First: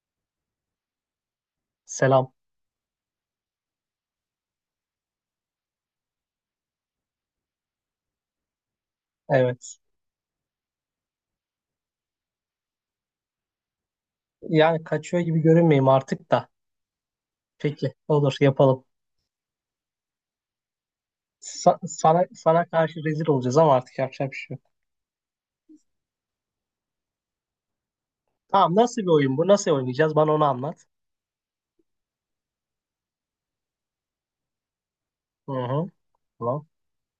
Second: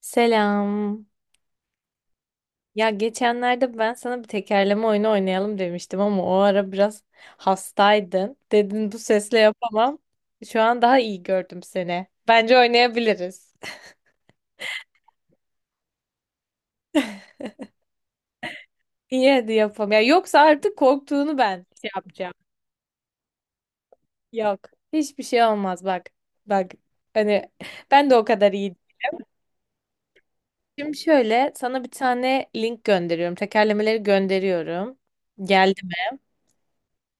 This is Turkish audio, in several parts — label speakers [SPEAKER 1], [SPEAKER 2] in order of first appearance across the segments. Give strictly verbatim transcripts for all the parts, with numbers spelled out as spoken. [SPEAKER 1] Selam.
[SPEAKER 2] Selam.
[SPEAKER 1] Ya geçenlerde ben sana bir tekerleme oyunu oynayalım demiştim ama o ara biraz hastaydın. Dedin bu sesle
[SPEAKER 2] Evet.
[SPEAKER 1] yapamam. Şu an daha iyi gördüm seni. Bence oynayabiliriz.
[SPEAKER 2] Yani kaçıyor gibi görünmeyeyim artık da. Peki, olur yapalım.
[SPEAKER 1] İyi hadi yapalım. Ya yoksa artık korktuğunu ben
[SPEAKER 2] Sa-
[SPEAKER 1] şey
[SPEAKER 2] sana
[SPEAKER 1] yapacağım.
[SPEAKER 2] sana karşı rezil olacağız ama artık yapacak bir şey
[SPEAKER 1] Yok.
[SPEAKER 2] yok.
[SPEAKER 1] Hiçbir şey olmaz bak. Bak hani ben de o kadar iyi.
[SPEAKER 2] Tamam, nasıl bir oyun bu? Nasıl oynayacağız? Bana onu anlat.
[SPEAKER 1] Şimdi şöyle sana bir tane link gönderiyorum. Tekerlemeleri gönderiyorum.
[SPEAKER 2] Hı hı. Tamam.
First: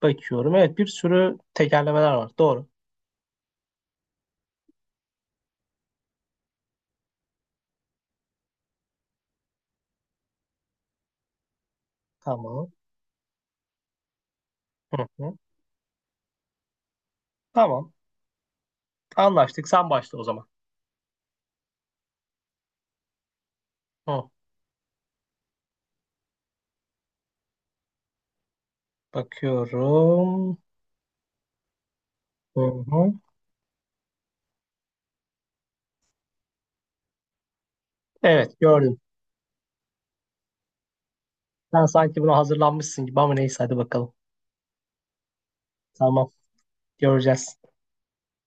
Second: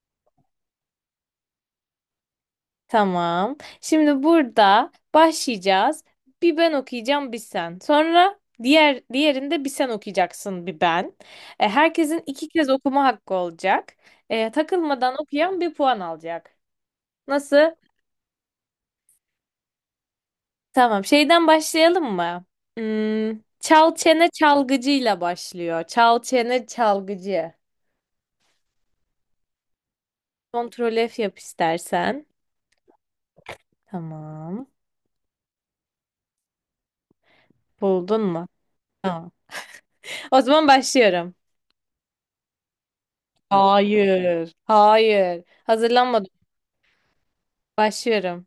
[SPEAKER 2] Bakıyorum. Evet, bir sürü tekerlemeler var. Doğru.
[SPEAKER 1] Tamam. Şimdi burada başlayacağız. Bir ben okuyacağım, bir sen. Sonra diğer diğerinde bir sen okuyacaksın, bir ben. E, herkesin iki kez
[SPEAKER 2] Tamam.
[SPEAKER 1] okuma hakkı olacak. E,
[SPEAKER 2] Hı
[SPEAKER 1] takılmadan
[SPEAKER 2] hı.
[SPEAKER 1] okuyan bir puan alacak. Nasıl?
[SPEAKER 2] Tamam. Anlaştık. Sen başla o zaman.
[SPEAKER 1] Tamam. Şeyden başlayalım mı? Hmm, çal çene
[SPEAKER 2] Hı.
[SPEAKER 1] çalgıcıyla başlıyor. Çal çene çalgıcı.
[SPEAKER 2] Bakıyorum.
[SPEAKER 1] Kontrol F yap istersen.
[SPEAKER 2] Hı hı.
[SPEAKER 1] Tamam. Buldun mu?
[SPEAKER 2] Evet, gördüm.
[SPEAKER 1] Tamam. O zaman başlıyorum.
[SPEAKER 2] Sen sanki buna hazırlanmışsın gibi ama neyse hadi bakalım.
[SPEAKER 1] Hayır. Hayır.
[SPEAKER 2] Tamam.
[SPEAKER 1] Hazırlanmadım.
[SPEAKER 2] Göreceğiz.
[SPEAKER 1] Başlıyorum.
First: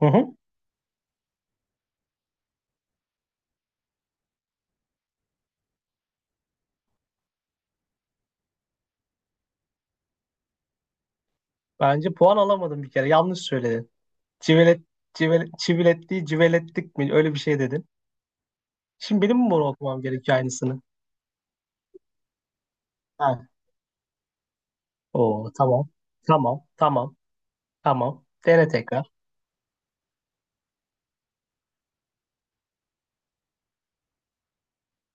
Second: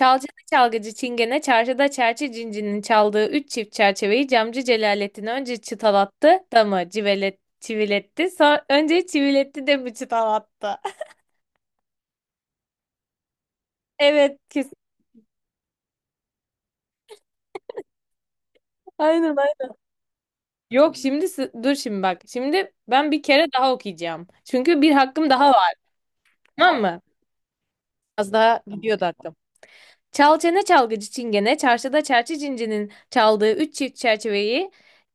[SPEAKER 2] Hı hı.
[SPEAKER 1] çalgıcı çingene, çarşıda çerçe cincinin çaldığı üç çift çerçeveyi camcı Celalettin önce çıtalattı da mı civelet, çiviletti. Sonra önce çiviletti de mi çıtalattı?
[SPEAKER 2] Bence puan alamadım bir kere. Yanlış söyledin.
[SPEAKER 1] Evet kesin.
[SPEAKER 2] Civelet, civelet, civeletli, civelettik mi? Öyle bir şey dedin. Şimdi
[SPEAKER 1] Aynen
[SPEAKER 2] benim mi bunu
[SPEAKER 1] aynen.
[SPEAKER 2] okumam gerekiyor aynısını?
[SPEAKER 1] Yok şimdi sı- dur şimdi bak. Şimdi ben bir kere
[SPEAKER 2] Ha.
[SPEAKER 1] daha okuyacağım. Çünkü bir hakkım daha
[SPEAKER 2] Oo,
[SPEAKER 1] var.
[SPEAKER 2] tamam. Tamam,
[SPEAKER 1] Tamam mı?
[SPEAKER 2] tamam, tamam.
[SPEAKER 1] Az daha
[SPEAKER 2] Dene
[SPEAKER 1] gidiyordu
[SPEAKER 2] tekrar.
[SPEAKER 1] hakkım. Çal çene çalgıcı çingene, çarşıda çerçi cincinin çaldığı üç çift çerçeveyi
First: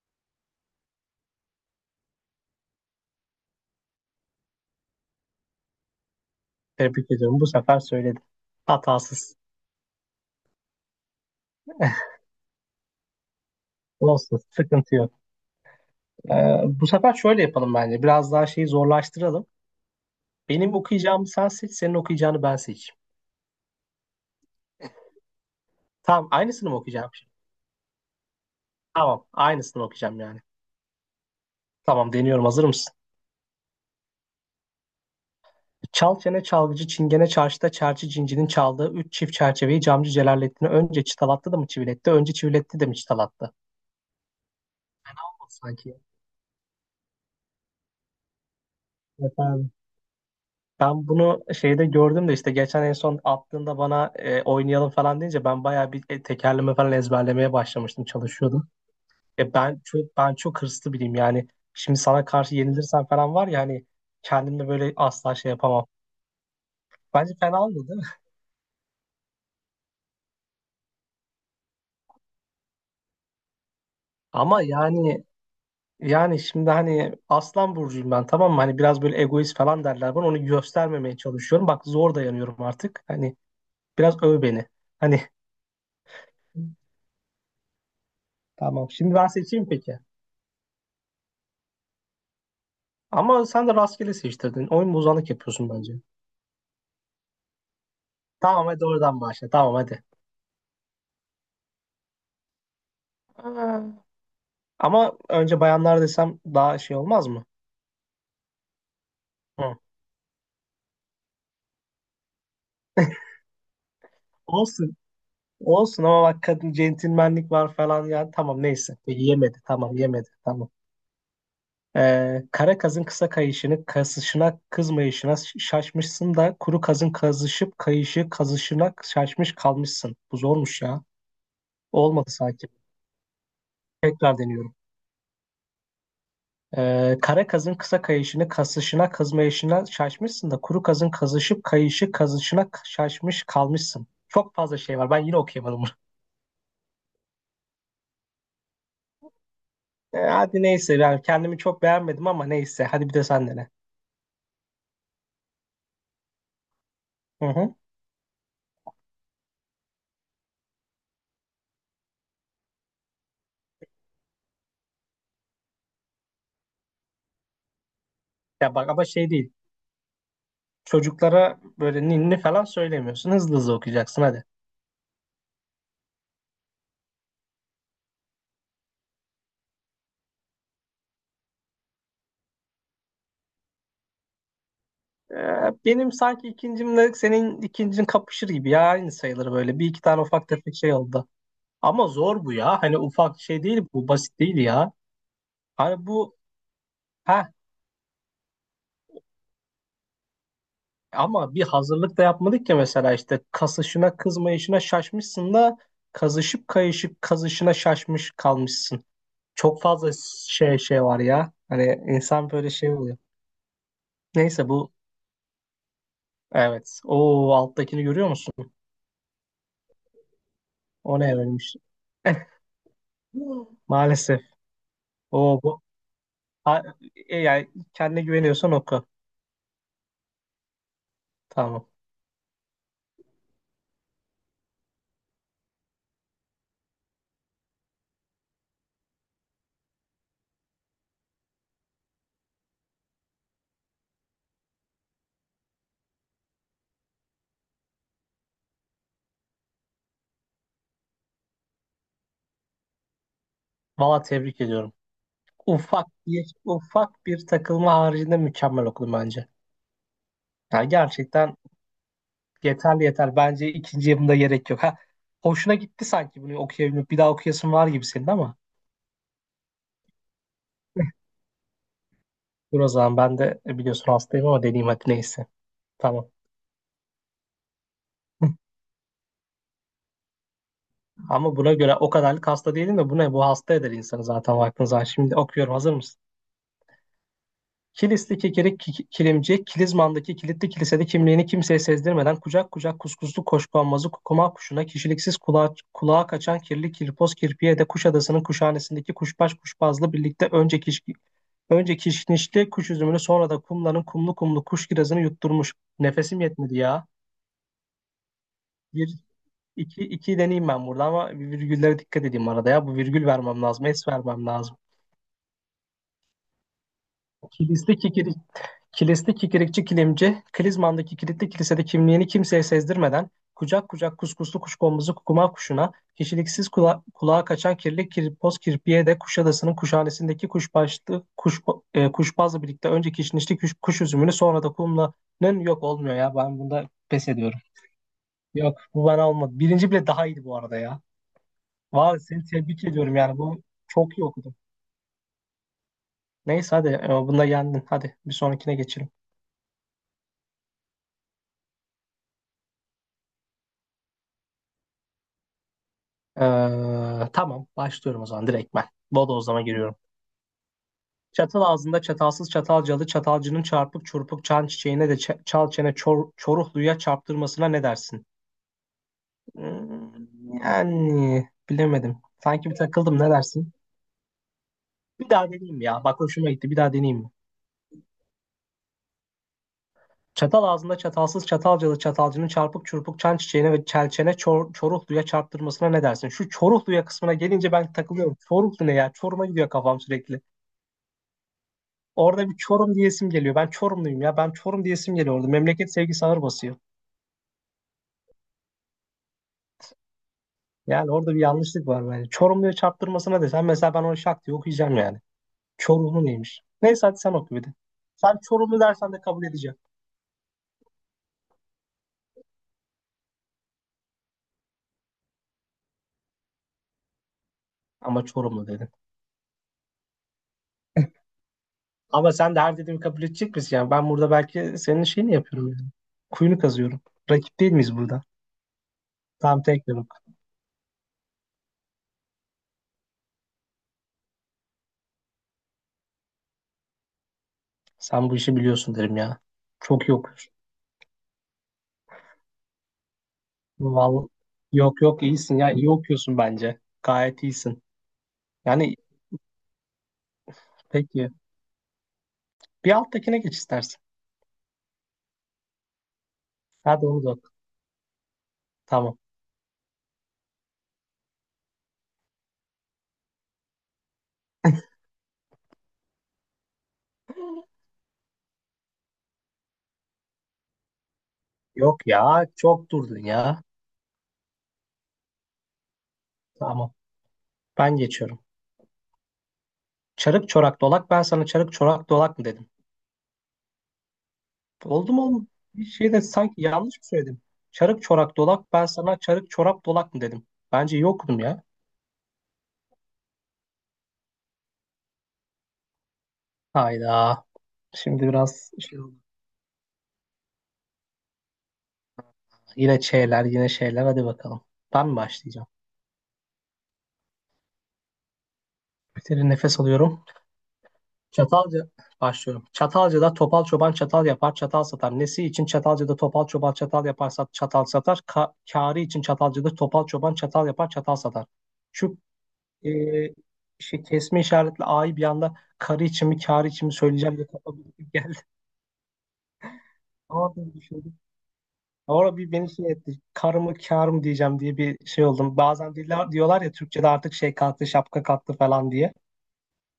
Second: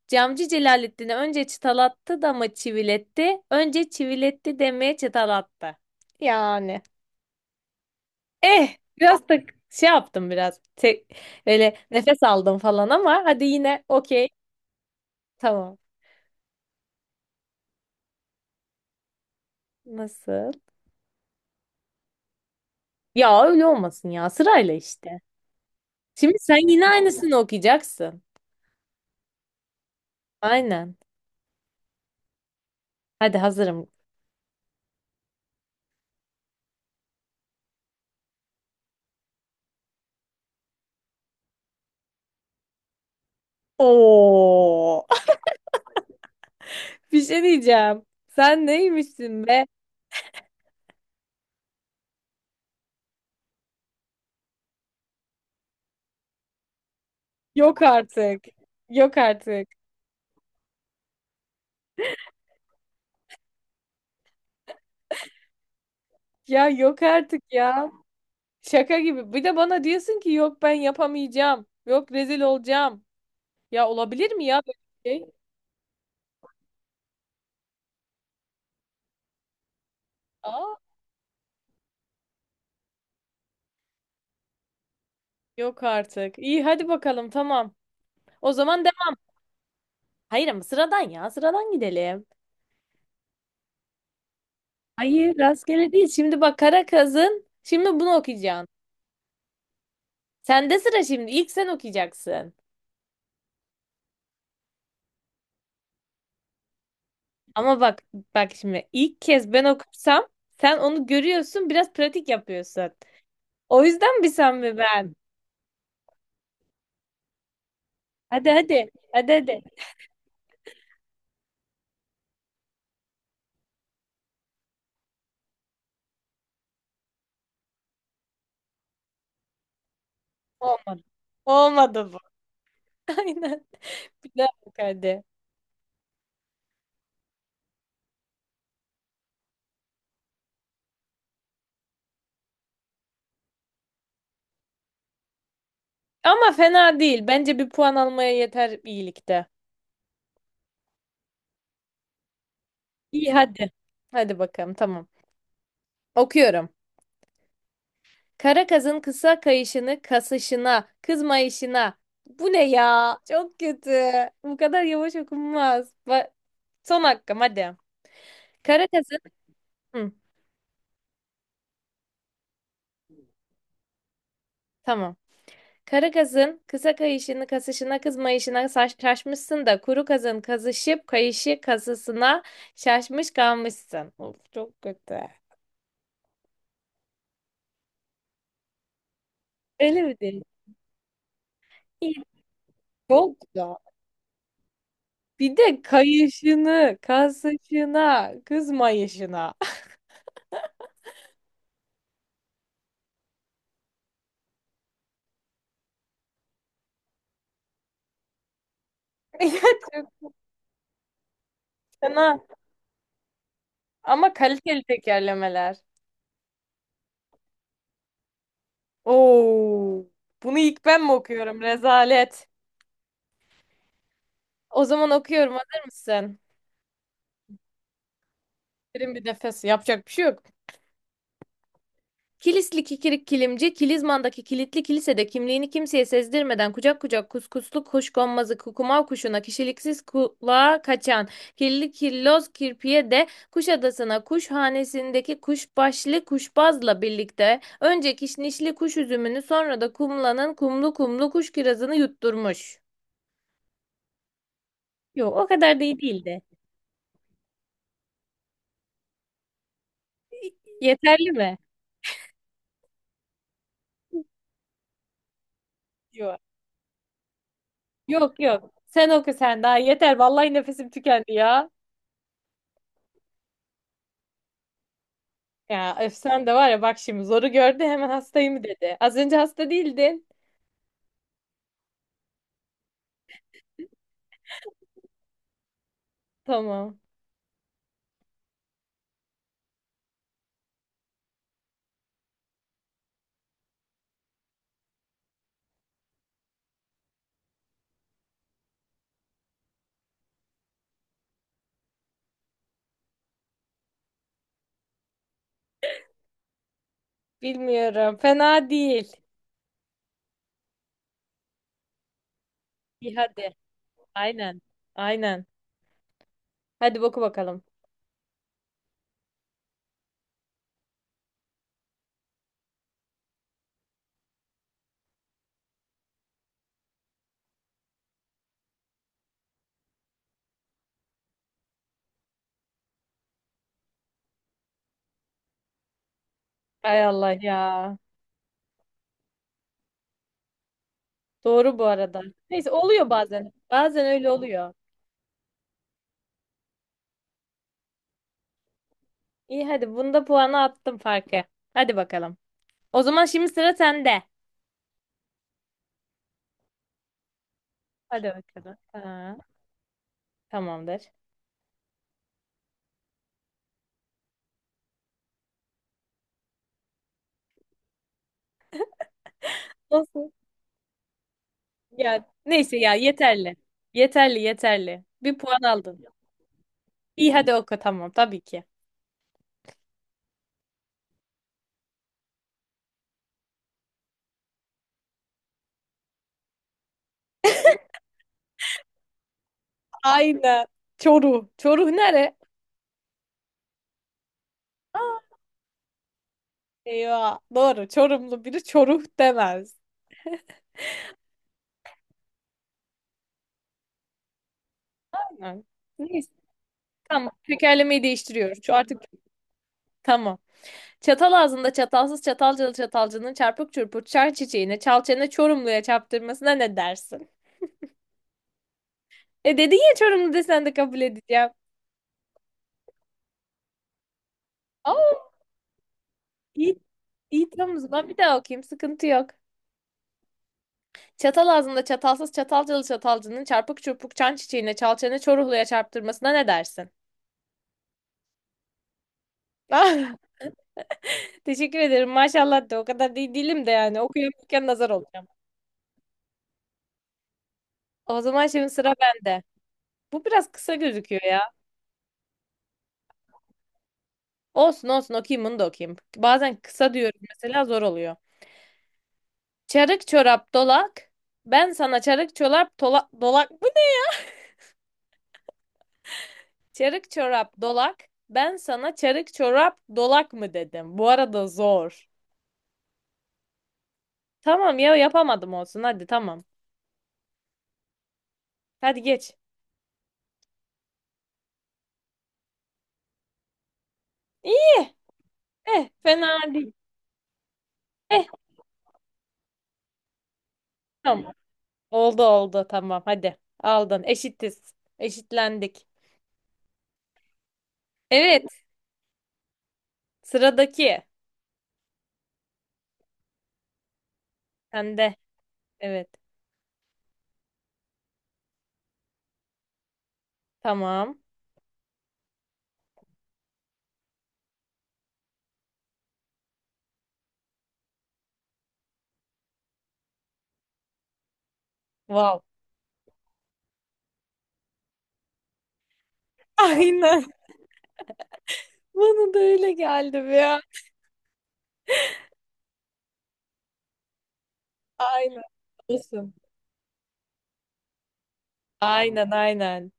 [SPEAKER 1] camcı Celalettin'e önce çıtalattı da mı çiviletti, önce çiviletti demeye çıtalattı. Yani.
[SPEAKER 2] Tebrik ediyorum. Bu sefer söyledim.
[SPEAKER 1] Eh, biraz da
[SPEAKER 2] Hatasız.
[SPEAKER 1] şey yaptım biraz. Te- böyle nefes aldım falan ama hadi yine okey.
[SPEAKER 2] Olsun, sıkıntı yok.
[SPEAKER 1] Tamam.
[SPEAKER 2] Ee, bu sefer şöyle yapalım bence. Biraz daha şeyi zorlaştıralım.
[SPEAKER 1] Nasıl?
[SPEAKER 2] Benim okuyacağımı sen seç, senin okuyacağını ben seçeyim.
[SPEAKER 1] Ya öyle olmasın ya sırayla işte.
[SPEAKER 2] Tamam,
[SPEAKER 1] Şimdi sen
[SPEAKER 2] aynısını mı
[SPEAKER 1] yine
[SPEAKER 2] okuyacağım şimdi?
[SPEAKER 1] aynısını okuyacaksın.
[SPEAKER 2] Tamam, aynısını okuyacağım yani.
[SPEAKER 1] Aynen.
[SPEAKER 2] Tamam, deniyorum. Hazır mısın?
[SPEAKER 1] Hadi hazırım.
[SPEAKER 2] Çal çene çalgıcı çingene çarşıda çerçi cincinin çaldığı üç çift çerçeveyi camcı Celalettin'e önce çıtalattı da mı çiviletti? Önce çiviletti de mi çıtalattı?
[SPEAKER 1] Oo.
[SPEAKER 2] Fena olmadı sanki.
[SPEAKER 1] Bir şey diyeceğim. Sen
[SPEAKER 2] Evet
[SPEAKER 1] neymişsin be?
[SPEAKER 2] abi. Ben bunu şeyde gördüm de işte geçen en son attığında bana e, oynayalım falan deyince ben bayağı bir e, tekerleme falan ezberlemeye
[SPEAKER 1] Yok
[SPEAKER 2] başlamıştım,
[SPEAKER 1] artık.
[SPEAKER 2] çalışıyordum.
[SPEAKER 1] Yok
[SPEAKER 2] E,
[SPEAKER 1] artık.
[SPEAKER 2] ben çok ben çok hırslı biriyim yani. Şimdi sana karşı yenilirsem falan var ya hani kendimle böyle asla şey yapamam.
[SPEAKER 1] Ya yok
[SPEAKER 2] Bence
[SPEAKER 1] artık
[SPEAKER 2] fena oldu.
[SPEAKER 1] ya.
[SPEAKER 2] Değil mi?
[SPEAKER 1] Şaka gibi. Bir de bana diyorsun ki yok ben yapamayacağım. Yok rezil olacağım. Ya olabilir mi
[SPEAKER 2] Ama
[SPEAKER 1] ya böyle bir
[SPEAKER 2] yani.
[SPEAKER 1] şey?
[SPEAKER 2] Yani şimdi hani aslan burcuyum ben, tamam mı? Hani biraz böyle egoist falan derler bana. Onu
[SPEAKER 1] Aa,
[SPEAKER 2] göstermemeye çalışıyorum. Bak zor dayanıyorum artık. Hani biraz öv beni. Hani
[SPEAKER 1] yok artık. İyi hadi bakalım tamam. O zaman
[SPEAKER 2] tamam.
[SPEAKER 1] devam.
[SPEAKER 2] Şimdi ben seçeyim peki.
[SPEAKER 1] Hayır ama sıradan ya sıradan gidelim.
[SPEAKER 2] Ama sen de rastgele seçtirdin. Oyun bozanlık
[SPEAKER 1] Hayır
[SPEAKER 2] yapıyorsun
[SPEAKER 1] rastgele
[SPEAKER 2] bence.
[SPEAKER 1] değil. Şimdi bak Karakaz'ın şimdi bunu okuyacaksın.
[SPEAKER 2] Tamam hadi oradan başla. Tamam hadi.
[SPEAKER 1] Sende sıra şimdi. İlk sen okuyacaksın.
[SPEAKER 2] Aa, ama önce bayanlar desem daha şey olmaz mı?
[SPEAKER 1] Ama bak bak şimdi ilk kez ben
[SPEAKER 2] Hı.
[SPEAKER 1] okursam sen onu görüyorsun biraz pratik yapıyorsun. O yüzden mi sen mi
[SPEAKER 2] Olsun.
[SPEAKER 1] ben?
[SPEAKER 2] Olsun ama bak kadın centilmenlik var falan yani.
[SPEAKER 1] Hadi
[SPEAKER 2] Tamam
[SPEAKER 1] hadi
[SPEAKER 2] neyse. Peki
[SPEAKER 1] hadi
[SPEAKER 2] yemedi.
[SPEAKER 1] hadi.
[SPEAKER 2] Tamam yemedi. Tamam. Ee, kara kazın kısa kayışını kasışına kızmayışına ş- şaşmışsın da kuru kazın kazışıp kayışı kazışına şaşmış kalmışsın. Bu zormuş
[SPEAKER 1] Olmadı.
[SPEAKER 2] ya.
[SPEAKER 1] Olmadı bu.
[SPEAKER 2] Olmadı sanki.
[SPEAKER 1] Aynen. Bir
[SPEAKER 2] Tekrar
[SPEAKER 1] daha bak
[SPEAKER 2] deniyorum.
[SPEAKER 1] hadi.
[SPEAKER 2] Ee, kara kazın kısa kayışını kasışına kızmayışına şaşmışsın da kuru kazın kazışıp kayışı kazışına k- şaşmış kalmışsın. Çok fazla şey var. Ben yine okuyamadım bunu.
[SPEAKER 1] Ama fena değil. Bence bir puan almaya yeter iyilikte.
[SPEAKER 2] Ee, hadi neyse yani kendimi çok beğenmedim ama neyse. Hadi bir de
[SPEAKER 1] İyi
[SPEAKER 2] sen dene.
[SPEAKER 1] hadi. Hadi bakalım tamam. Okuyorum.
[SPEAKER 2] Hı hı.
[SPEAKER 1] Kara kazın kısa kayışını kasışına, kızmayışına. Bu ne ya? Çok kötü. Bu kadar yavaş okunmaz. Bak, son hakkım hadi.
[SPEAKER 2] Ya
[SPEAKER 1] Kara
[SPEAKER 2] bak ama
[SPEAKER 1] kazın
[SPEAKER 2] şey değil.
[SPEAKER 1] Hı,
[SPEAKER 2] Çocuklara böyle ninni falan söylemiyorsun. Hızlı hızlı okuyacaksın hadi.
[SPEAKER 1] tamam. Kara kazın kısa kayışını kasışına kızmayışına saç şaşmışsın da kuru kazın kazışıp kayışı kasısına şaşmış kalmışsın. Of çok kötü.
[SPEAKER 2] Ee, benim sanki ikincimle senin ikincin kapışır gibi ya aynı sayılır böyle. Bir
[SPEAKER 1] Öyle
[SPEAKER 2] iki
[SPEAKER 1] mi
[SPEAKER 2] tane
[SPEAKER 1] değil?
[SPEAKER 2] ufak tefek şey oldu. Ama zor bu ya. Hani ufak
[SPEAKER 1] Çok
[SPEAKER 2] şey
[SPEAKER 1] da.
[SPEAKER 2] değil bu basit değil ya.
[SPEAKER 1] Bir de
[SPEAKER 2] Hani bu
[SPEAKER 1] kayışını,
[SPEAKER 2] heh
[SPEAKER 1] kasışına, kızmayışına.
[SPEAKER 2] ama bir hazırlık da yapmadık ya mesela işte kasışına kızmayışına şaşmışsın da kazışıp kayışıp kazışına şaşmış kalmışsın.
[SPEAKER 1] Ya
[SPEAKER 2] Çok fazla
[SPEAKER 1] çok
[SPEAKER 2] şey şey var ya. Hani
[SPEAKER 1] fena.
[SPEAKER 2] insan böyle şey oluyor.
[SPEAKER 1] Ama
[SPEAKER 2] Neyse
[SPEAKER 1] kaliteli
[SPEAKER 2] bu
[SPEAKER 1] tekerlemeler.
[SPEAKER 2] evet. O alttakini görüyor musun?
[SPEAKER 1] Oo, bunu ilk ben mi
[SPEAKER 2] O ne
[SPEAKER 1] okuyorum?
[SPEAKER 2] vermiş?
[SPEAKER 1] Rezalet.
[SPEAKER 2] Maalesef.
[SPEAKER 1] O zaman okuyorum.
[SPEAKER 2] O bu.
[SPEAKER 1] Hazır mısın?
[SPEAKER 2] Ha, e, yani kendine güveniyorsan oku.
[SPEAKER 1] Derin bir nefes. Yapacak bir şey yok.
[SPEAKER 2] Tamam.
[SPEAKER 1] Kilisli kikirik kilimci, Kilizman'daki kilitli kilisede kimliğini kimseye sezdirmeden kucak kucak kuskuslu kuşkonmazı kukumav kuşuna kişiliksiz kulağa kaçan kirli kirloz kirpiye de Kuşadası'na kuşhanesindeki kuşbaşlı kuşbazla birlikte önce kişnişli kuş üzümünü sonra da kumlanın kumlu kumlu kuş kirazını yutturmuş.
[SPEAKER 2] Valla tebrik ediyorum.
[SPEAKER 1] Yok o kadar da iyi
[SPEAKER 2] Ufak
[SPEAKER 1] değildi.
[SPEAKER 2] bir ufak bir takılma haricinde mükemmel okudum bence. Yani
[SPEAKER 1] Yeterli
[SPEAKER 2] gerçekten
[SPEAKER 1] mi?
[SPEAKER 2] yeterli yeter. Bence ikinci yapımda gerek yok. Ha, hoşuna gitti
[SPEAKER 1] Yok.
[SPEAKER 2] sanki bunu okuyabilmek. Bir daha okuyasın var gibi senin
[SPEAKER 1] Yok
[SPEAKER 2] ama.
[SPEAKER 1] yok. Sen oku sen daha yeter. Vallahi nefesim tükendi ya.
[SPEAKER 2] Dur o zaman ben de e, biliyorsun hastayım ama deneyim hadi neyse.
[SPEAKER 1] Ya öf
[SPEAKER 2] Tamam.
[SPEAKER 1] sen de var ya bak şimdi zoru gördü hemen hastayım dedi. Az önce hasta değildin.
[SPEAKER 2] Ama buna göre o kadarlık hasta değilim de bu ne? Bu hasta eder insanı zaten baktığın zaman. Şimdi okuyorum. Hazır mısın?
[SPEAKER 1] Tamam.
[SPEAKER 2] Kilisli kekerek kilimci, Kilizman'daki kilitli kilisede kimliğini kimseye sezdirmeden kucak kucak kuskuslu koşkonmazı kukuma kuşuna, kişiliksiz kulağa, kulağa, kaçan kirli kirpoz kirpiye de Kuşadası'nın kuşhanesindeki kuşbaş kuşbazla birlikte önce kiş, önce kişnişli kuş üzümünü sonra da kumların kumlu kumlu kuş kirazını yutturmuş. Nefesim yetmedi ya.
[SPEAKER 1] Bilmiyorum. Fena
[SPEAKER 2] Bir,
[SPEAKER 1] değil.
[SPEAKER 2] iki, iki deneyeyim ben burada ama virgüllere dikkat edeyim arada ya. Bu
[SPEAKER 1] İyi
[SPEAKER 2] virgül
[SPEAKER 1] hadi.
[SPEAKER 2] vermem lazım, es vermem
[SPEAKER 1] Aynen.
[SPEAKER 2] lazım.
[SPEAKER 1] Aynen. Hadi boku bakalım.
[SPEAKER 2] Kilisli kikirik, kilisli kikirikçi kilimci, Kilizman'daki kilitli kilisede kimliğini kimseye sezdirmeden, kucak kucak kuskuslu kuşkonmuzu kukuma kuşuna, kişiliksiz kula- kulağa kaçan kirli kirpoz kirpiye de Kuşadası'nın kuşhanesindeki kuşbaşlı, kuş, e, kuşbazla birlikte önce kişnişli kuş, kuş üzümünü sonra da kumlanın yok olmuyor ya. Ben bunda
[SPEAKER 1] Ay
[SPEAKER 2] pes
[SPEAKER 1] Allah ya.
[SPEAKER 2] ediyorum. Yok bu bana olmadı. Birinci bile daha iyiydi bu arada ya.
[SPEAKER 1] Doğru bu
[SPEAKER 2] Var
[SPEAKER 1] arada.
[SPEAKER 2] seni
[SPEAKER 1] Neyse
[SPEAKER 2] tebrik
[SPEAKER 1] oluyor
[SPEAKER 2] ediyorum yani
[SPEAKER 1] bazen.
[SPEAKER 2] bu
[SPEAKER 1] Bazen
[SPEAKER 2] çok iyi
[SPEAKER 1] öyle
[SPEAKER 2] okudum.
[SPEAKER 1] oluyor.
[SPEAKER 2] Neyse hadi e, bunda yendin. Hadi bir sonrakine geçelim.
[SPEAKER 1] İyi hadi bunda puanı attım farkı. Hadi bakalım. O zaman şimdi sıra sende.
[SPEAKER 2] Ee, tamam başlıyorum o
[SPEAKER 1] Hadi
[SPEAKER 2] zaman direkt
[SPEAKER 1] bakalım.
[SPEAKER 2] ben.
[SPEAKER 1] Ha,
[SPEAKER 2] Bodozlama giriyorum.
[SPEAKER 1] tamamdır.
[SPEAKER 2] Çatal ağzında çatalsız çatalcalı çatalcının çarpık çurpuk çan çiçeğine de ç- çal çene çor çoruhluya çarptırmasına ne dersin? Hmm,
[SPEAKER 1] Nasıl?
[SPEAKER 2] yani bilemedim.
[SPEAKER 1] Ya
[SPEAKER 2] Sanki bir
[SPEAKER 1] neyse ya
[SPEAKER 2] takıldım ne
[SPEAKER 1] yeterli.
[SPEAKER 2] dersin?
[SPEAKER 1] Yeterli yeterli.
[SPEAKER 2] Bir
[SPEAKER 1] Bir
[SPEAKER 2] daha
[SPEAKER 1] puan
[SPEAKER 2] deneyeyim ya.
[SPEAKER 1] aldın.
[SPEAKER 2] Bak hoşuma gitti bir daha deneyeyim mi?
[SPEAKER 1] İyi hadi oku tamam tabii ki.
[SPEAKER 2] Çatal ağzında çatalsız çatalcalı çatalcının çarpık çurpuk çan çiçeğine ve çelçene çor çoruhluya çarptırmasına ne dersin? Şu çoruhluya kısmına gelince ben takılıyorum. Çoruhlu ne ya? Çoruma gidiyor kafam sürekli.
[SPEAKER 1] Aynen. Çoruh. Çoruh nere?
[SPEAKER 2] Orada bir Çorum diyesim geliyor. Ben Çorumluyum ya. Ben Çorum
[SPEAKER 1] Aa,
[SPEAKER 2] diyesim geliyor orada. Memleket sevgisi ağır basıyor.
[SPEAKER 1] eyvah. Doğru. Çorumlu biri çoruh demez.
[SPEAKER 2] Yani orada bir yanlışlık var bence. Çorumluya çarptırmasına desen mesela ben onu şak diye okuyacağım yani.
[SPEAKER 1] Aynen.
[SPEAKER 2] Çorumlu
[SPEAKER 1] Neyse
[SPEAKER 2] neymiş? Neyse hadi
[SPEAKER 1] tamam
[SPEAKER 2] sen oku bir de.
[SPEAKER 1] tekerlemeyi
[SPEAKER 2] Sen
[SPEAKER 1] değiştiriyoruz. Şu
[SPEAKER 2] Çorumlu
[SPEAKER 1] artık
[SPEAKER 2] dersen de kabul edeceğim.
[SPEAKER 1] tamam. Çatal ağzında çatalsız çatalcalı çatalcının çarpık çırpık çar çiçeğine çalçene Çorumlu'ya çarptırmasına ne dersin?
[SPEAKER 2] Ama Çorumlu dedin.
[SPEAKER 1] E dedin ya Çorumlu desen de kabul edeceğim.
[SPEAKER 2] Ama sen de her dediğimi kabul edecek misin? Yani ben burada belki senin
[SPEAKER 1] Aa,
[SPEAKER 2] şeyini yapıyorum yani. Kuyunu
[SPEAKER 1] iyi,
[SPEAKER 2] kazıyorum.
[SPEAKER 1] iyi
[SPEAKER 2] Rakip değil
[SPEAKER 1] tamam o
[SPEAKER 2] miyiz
[SPEAKER 1] zaman bir
[SPEAKER 2] burada?
[SPEAKER 1] daha okuyayım sıkıntı yok.
[SPEAKER 2] Tamam tekrar oku.
[SPEAKER 1] Çatal ağzında çatalsız çatalcalı çatalcının çarpık çırpık çan çiçeğine çalçene Çorumlu'ya çarptırmasına ne dersin?
[SPEAKER 2] Sen bu işi biliyorsun derim ya. Çok iyi okuyorsun.
[SPEAKER 1] Teşekkür ederim. Maşallah de o kadar değil değilim de yani
[SPEAKER 2] Vallahi
[SPEAKER 1] okuyamıyorken nazar
[SPEAKER 2] yok yok
[SPEAKER 1] olacağım.
[SPEAKER 2] iyisin ya. İyi okuyorsun bence. Gayet iyisin.
[SPEAKER 1] O zaman şimdi sıra
[SPEAKER 2] Yani
[SPEAKER 1] bende. Bu biraz kısa gözüküyor
[SPEAKER 2] peki.
[SPEAKER 1] ya.
[SPEAKER 2] Bir alttakine geç istersen.
[SPEAKER 1] Olsun olsun okuyayım bunu da okuyayım. Bazen kısa
[SPEAKER 2] Hadi
[SPEAKER 1] diyorum
[SPEAKER 2] onu da oku.
[SPEAKER 1] mesela zor oluyor.
[SPEAKER 2] Tamam.
[SPEAKER 1] Çarık çorap dolak. Ben sana çarık çorap dolak dolak mı? de- Çarık çorap dolak. Ben sana çarık çorap dolak mı dedim. Bu arada
[SPEAKER 2] Yok
[SPEAKER 1] zor.
[SPEAKER 2] ya çok durdun ya.
[SPEAKER 1] Tamam ya yapamadım olsun hadi tamam.
[SPEAKER 2] Tamam ben geçiyorum.
[SPEAKER 1] Hadi geç.
[SPEAKER 2] Çarık çorak dolak ben sana çarık çorak dolak mı dedim.
[SPEAKER 1] İyi.
[SPEAKER 2] Oldu mu oğlum? Bir
[SPEAKER 1] Eh
[SPEAKER 2] şey de
[SPEAKER 1] fena
[SPEAKER 2] sanki
[SPEAKER 1] değil.
[SPEAKER 2] yanlış mı söyledim? Çarık
[SPEAKER 1] Eh
[SPEAKER 2] çorak dolak ben sana çarık çorap dolak mı dedim. Bence iyi
[SPEAKER 1] tamam.
[SPEAKER 2] okudum ya.
[SPEAKER 1] Oldu oldu tamam hadi. Aldın. Eşitiz. Eşitlendik.
[SPEAKER 2] Hayda. Şimdi
[SPEAKER 1] Evet.
[SPEAKER 2] biraz şey oldu.
[SPEAKER 1] Sıradaki.
[SPEAKER 2] Yine şeyler yine şeyler hadi bakalım. Ben
[SPEAKER 1] Sende.
[SPEAKER 2] mi başlayacağım?
[SPEAKER 1] Evet.
[SPEAKER 2] Bir kere nefes alıyorum.
[SPEAKER 1] Tamam.
[SPEAKER 2] Çatalca başlıyorum. Çatalca'da topal çoban çatal yapar, çatal satar. Nesi için Çatalca'da topal çoban çatal yapar, sat, çatal satar. Ka kârı için Çatalca'da topal çoban çatal yapar, çatal satar. Şu
[SPEAKER 1] Wow.
[SPEAKER 2] e, şey, kesme işaretli A'yı bir anda karı için mi kârı için mi
[SPEAKER 1] Aynen.
[SPEAKER 2] söyleyeceğim diye kafam bir geldi.
[SPEAKER 1] Bana da öyle geldi
[SPEAKER 2] Ama
[SPEAKER 1] ya.
[SPEAKER 2] bir düşündüm. Ama bir beni şey etti. Kar mı kâr mı diyeceğim diye bir şey
[SPEAKER 1] Aynen.
[SPEAKER 2] oldum. Bazen diller,
[SPEAKER 1] Olsun.
[SPEAKER 2] diyorlar ya Türkçe'de artık şey kalktı, şapka kalktı falan diye.
[SPEAKER 1] Aynen aynen.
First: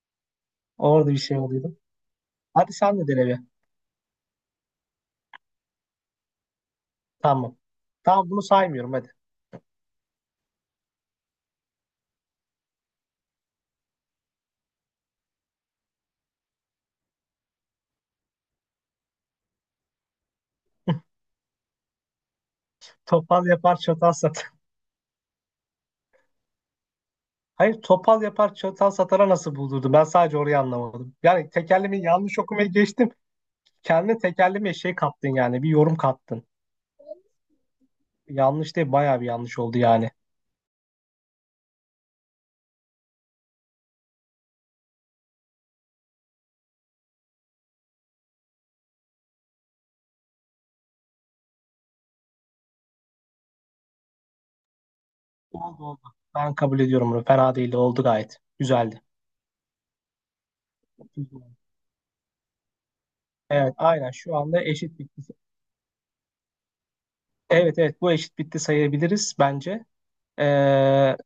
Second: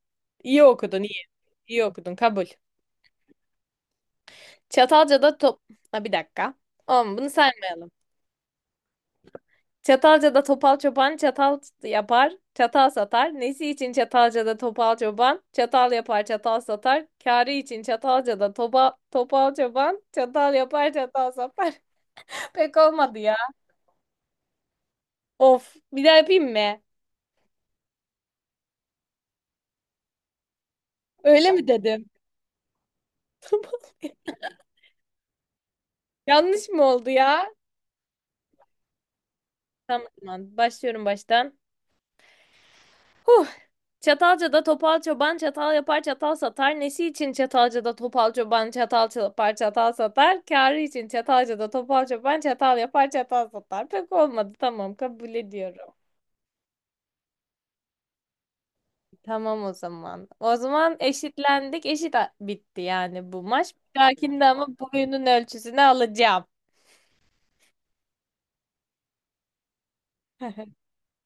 [SPEAKER 1] İyi okudun
[SPEAKER 2] Orada bir
[SPEAKER 1] iyi.
[SPEAKER 2] şey oluyordu.
[SPEAKER 1] İyi okudun kabul.
[SPEAKER 2] Hadi sen de dene bir.
[SPEAKER 1] Çatalca'da top... Ha, bir dakika. Oğlum bunu
[SPEAKER 2] Tamam.
[SPEAKER 1] saymayalım.
[SPEAKER 2] Tamam bunu saymıyorum hadi.
[SPEAKER 1] Çatalca'da topal çoban çatal yapar, çatal satar. Nesi için Çatalca'da topal çoban? Çatal yapar, çatal satar. Kârı için Çatalca'da topa, topal çoban çatal yapar, çatal satar. Pek olmadı ya.
[SPEAKER 2] Topal yapar çatal satar.
[SPEAKER 1] Of, bir daha yapayım mı?
[SPEAKER 2] Hayır topal yapar çatal satara nasıl buldurdu? Ben sadece orayı anlamadım. Yani
[SPEAKER 1] Öyle mi
[SPEAKER 2] tekerlemeyi
[SPEAKER 1] dedim?
[SPEAKER 2] yanlış okumayı geçtim. Kendine tekerleme şey kattın yani. Bir yorum kattın.
[SPEAKER 1] Yanlış mı oldu ya?
[SPEAKER 2] Yanlış değil bayağı bir yanlış oldu
[SPEAKER 1] Tamam,
[SPEAKER 2] yani.
[SPEAKER 1] tamam, başlıyorum baştan. Huh. Çatalca'da topal çoban çatal yapar çatal satar. Nesi için Çatalca'da topal çoban çatal yapar çatal satar. Kârı için Çatalca'da topal çoban çatal yapar çatal satar. Pek olmadı tamam kabul
[SPEAKER 2] Oldu
[SPEAKER 1] ediyorum.
[SPEAKER 2] oldu. Ben kabul ediyorum bunu. Fena değildi. Oldu gayet. Güzeldi.
[SPEAKER 1] Tamam o zaman. O zaman eşitlendik. Eşit a- bitti yani bu maç.
[SPEAKER 2] Evet
[SPEAKER 1] Bir
[SPEAKER 2] aynen şu
[SPEAKER 1] dahakinde
[SPEAKER 2] anda
[SPEAKER 1] ama
[SPEAKER 2] eşit bitti.
[SPEAKER 1] boyunun ölçüsünü alacağım.
[SPEAKER 2] Evet evet bu eşit bitti sayabiliriz bence. Ee,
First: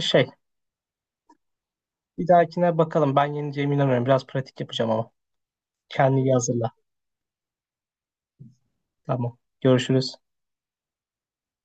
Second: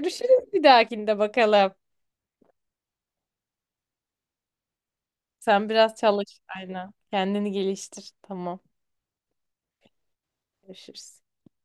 [SPEAKER 2] şey
[SPEAKER 1] bir dahakinde bakalım.
[SPEAKER 2] Bir dahakine bakalım. Ben yeneceğime inanıyorum. Biraz pratik yapacağım ama.
[SPEAKER 1] Sen biraz
[SPEAKER 2] Kendini iyi
[SPEAKER 1] çalış
[SPEAKER 2] hazırla.
[SPEAKER 1] aynen. Kendini geliştir. Tamam.
[SPEAKER 2] Tamam. Görüşürüz.
[SPEAKER 1] Görüşürüz.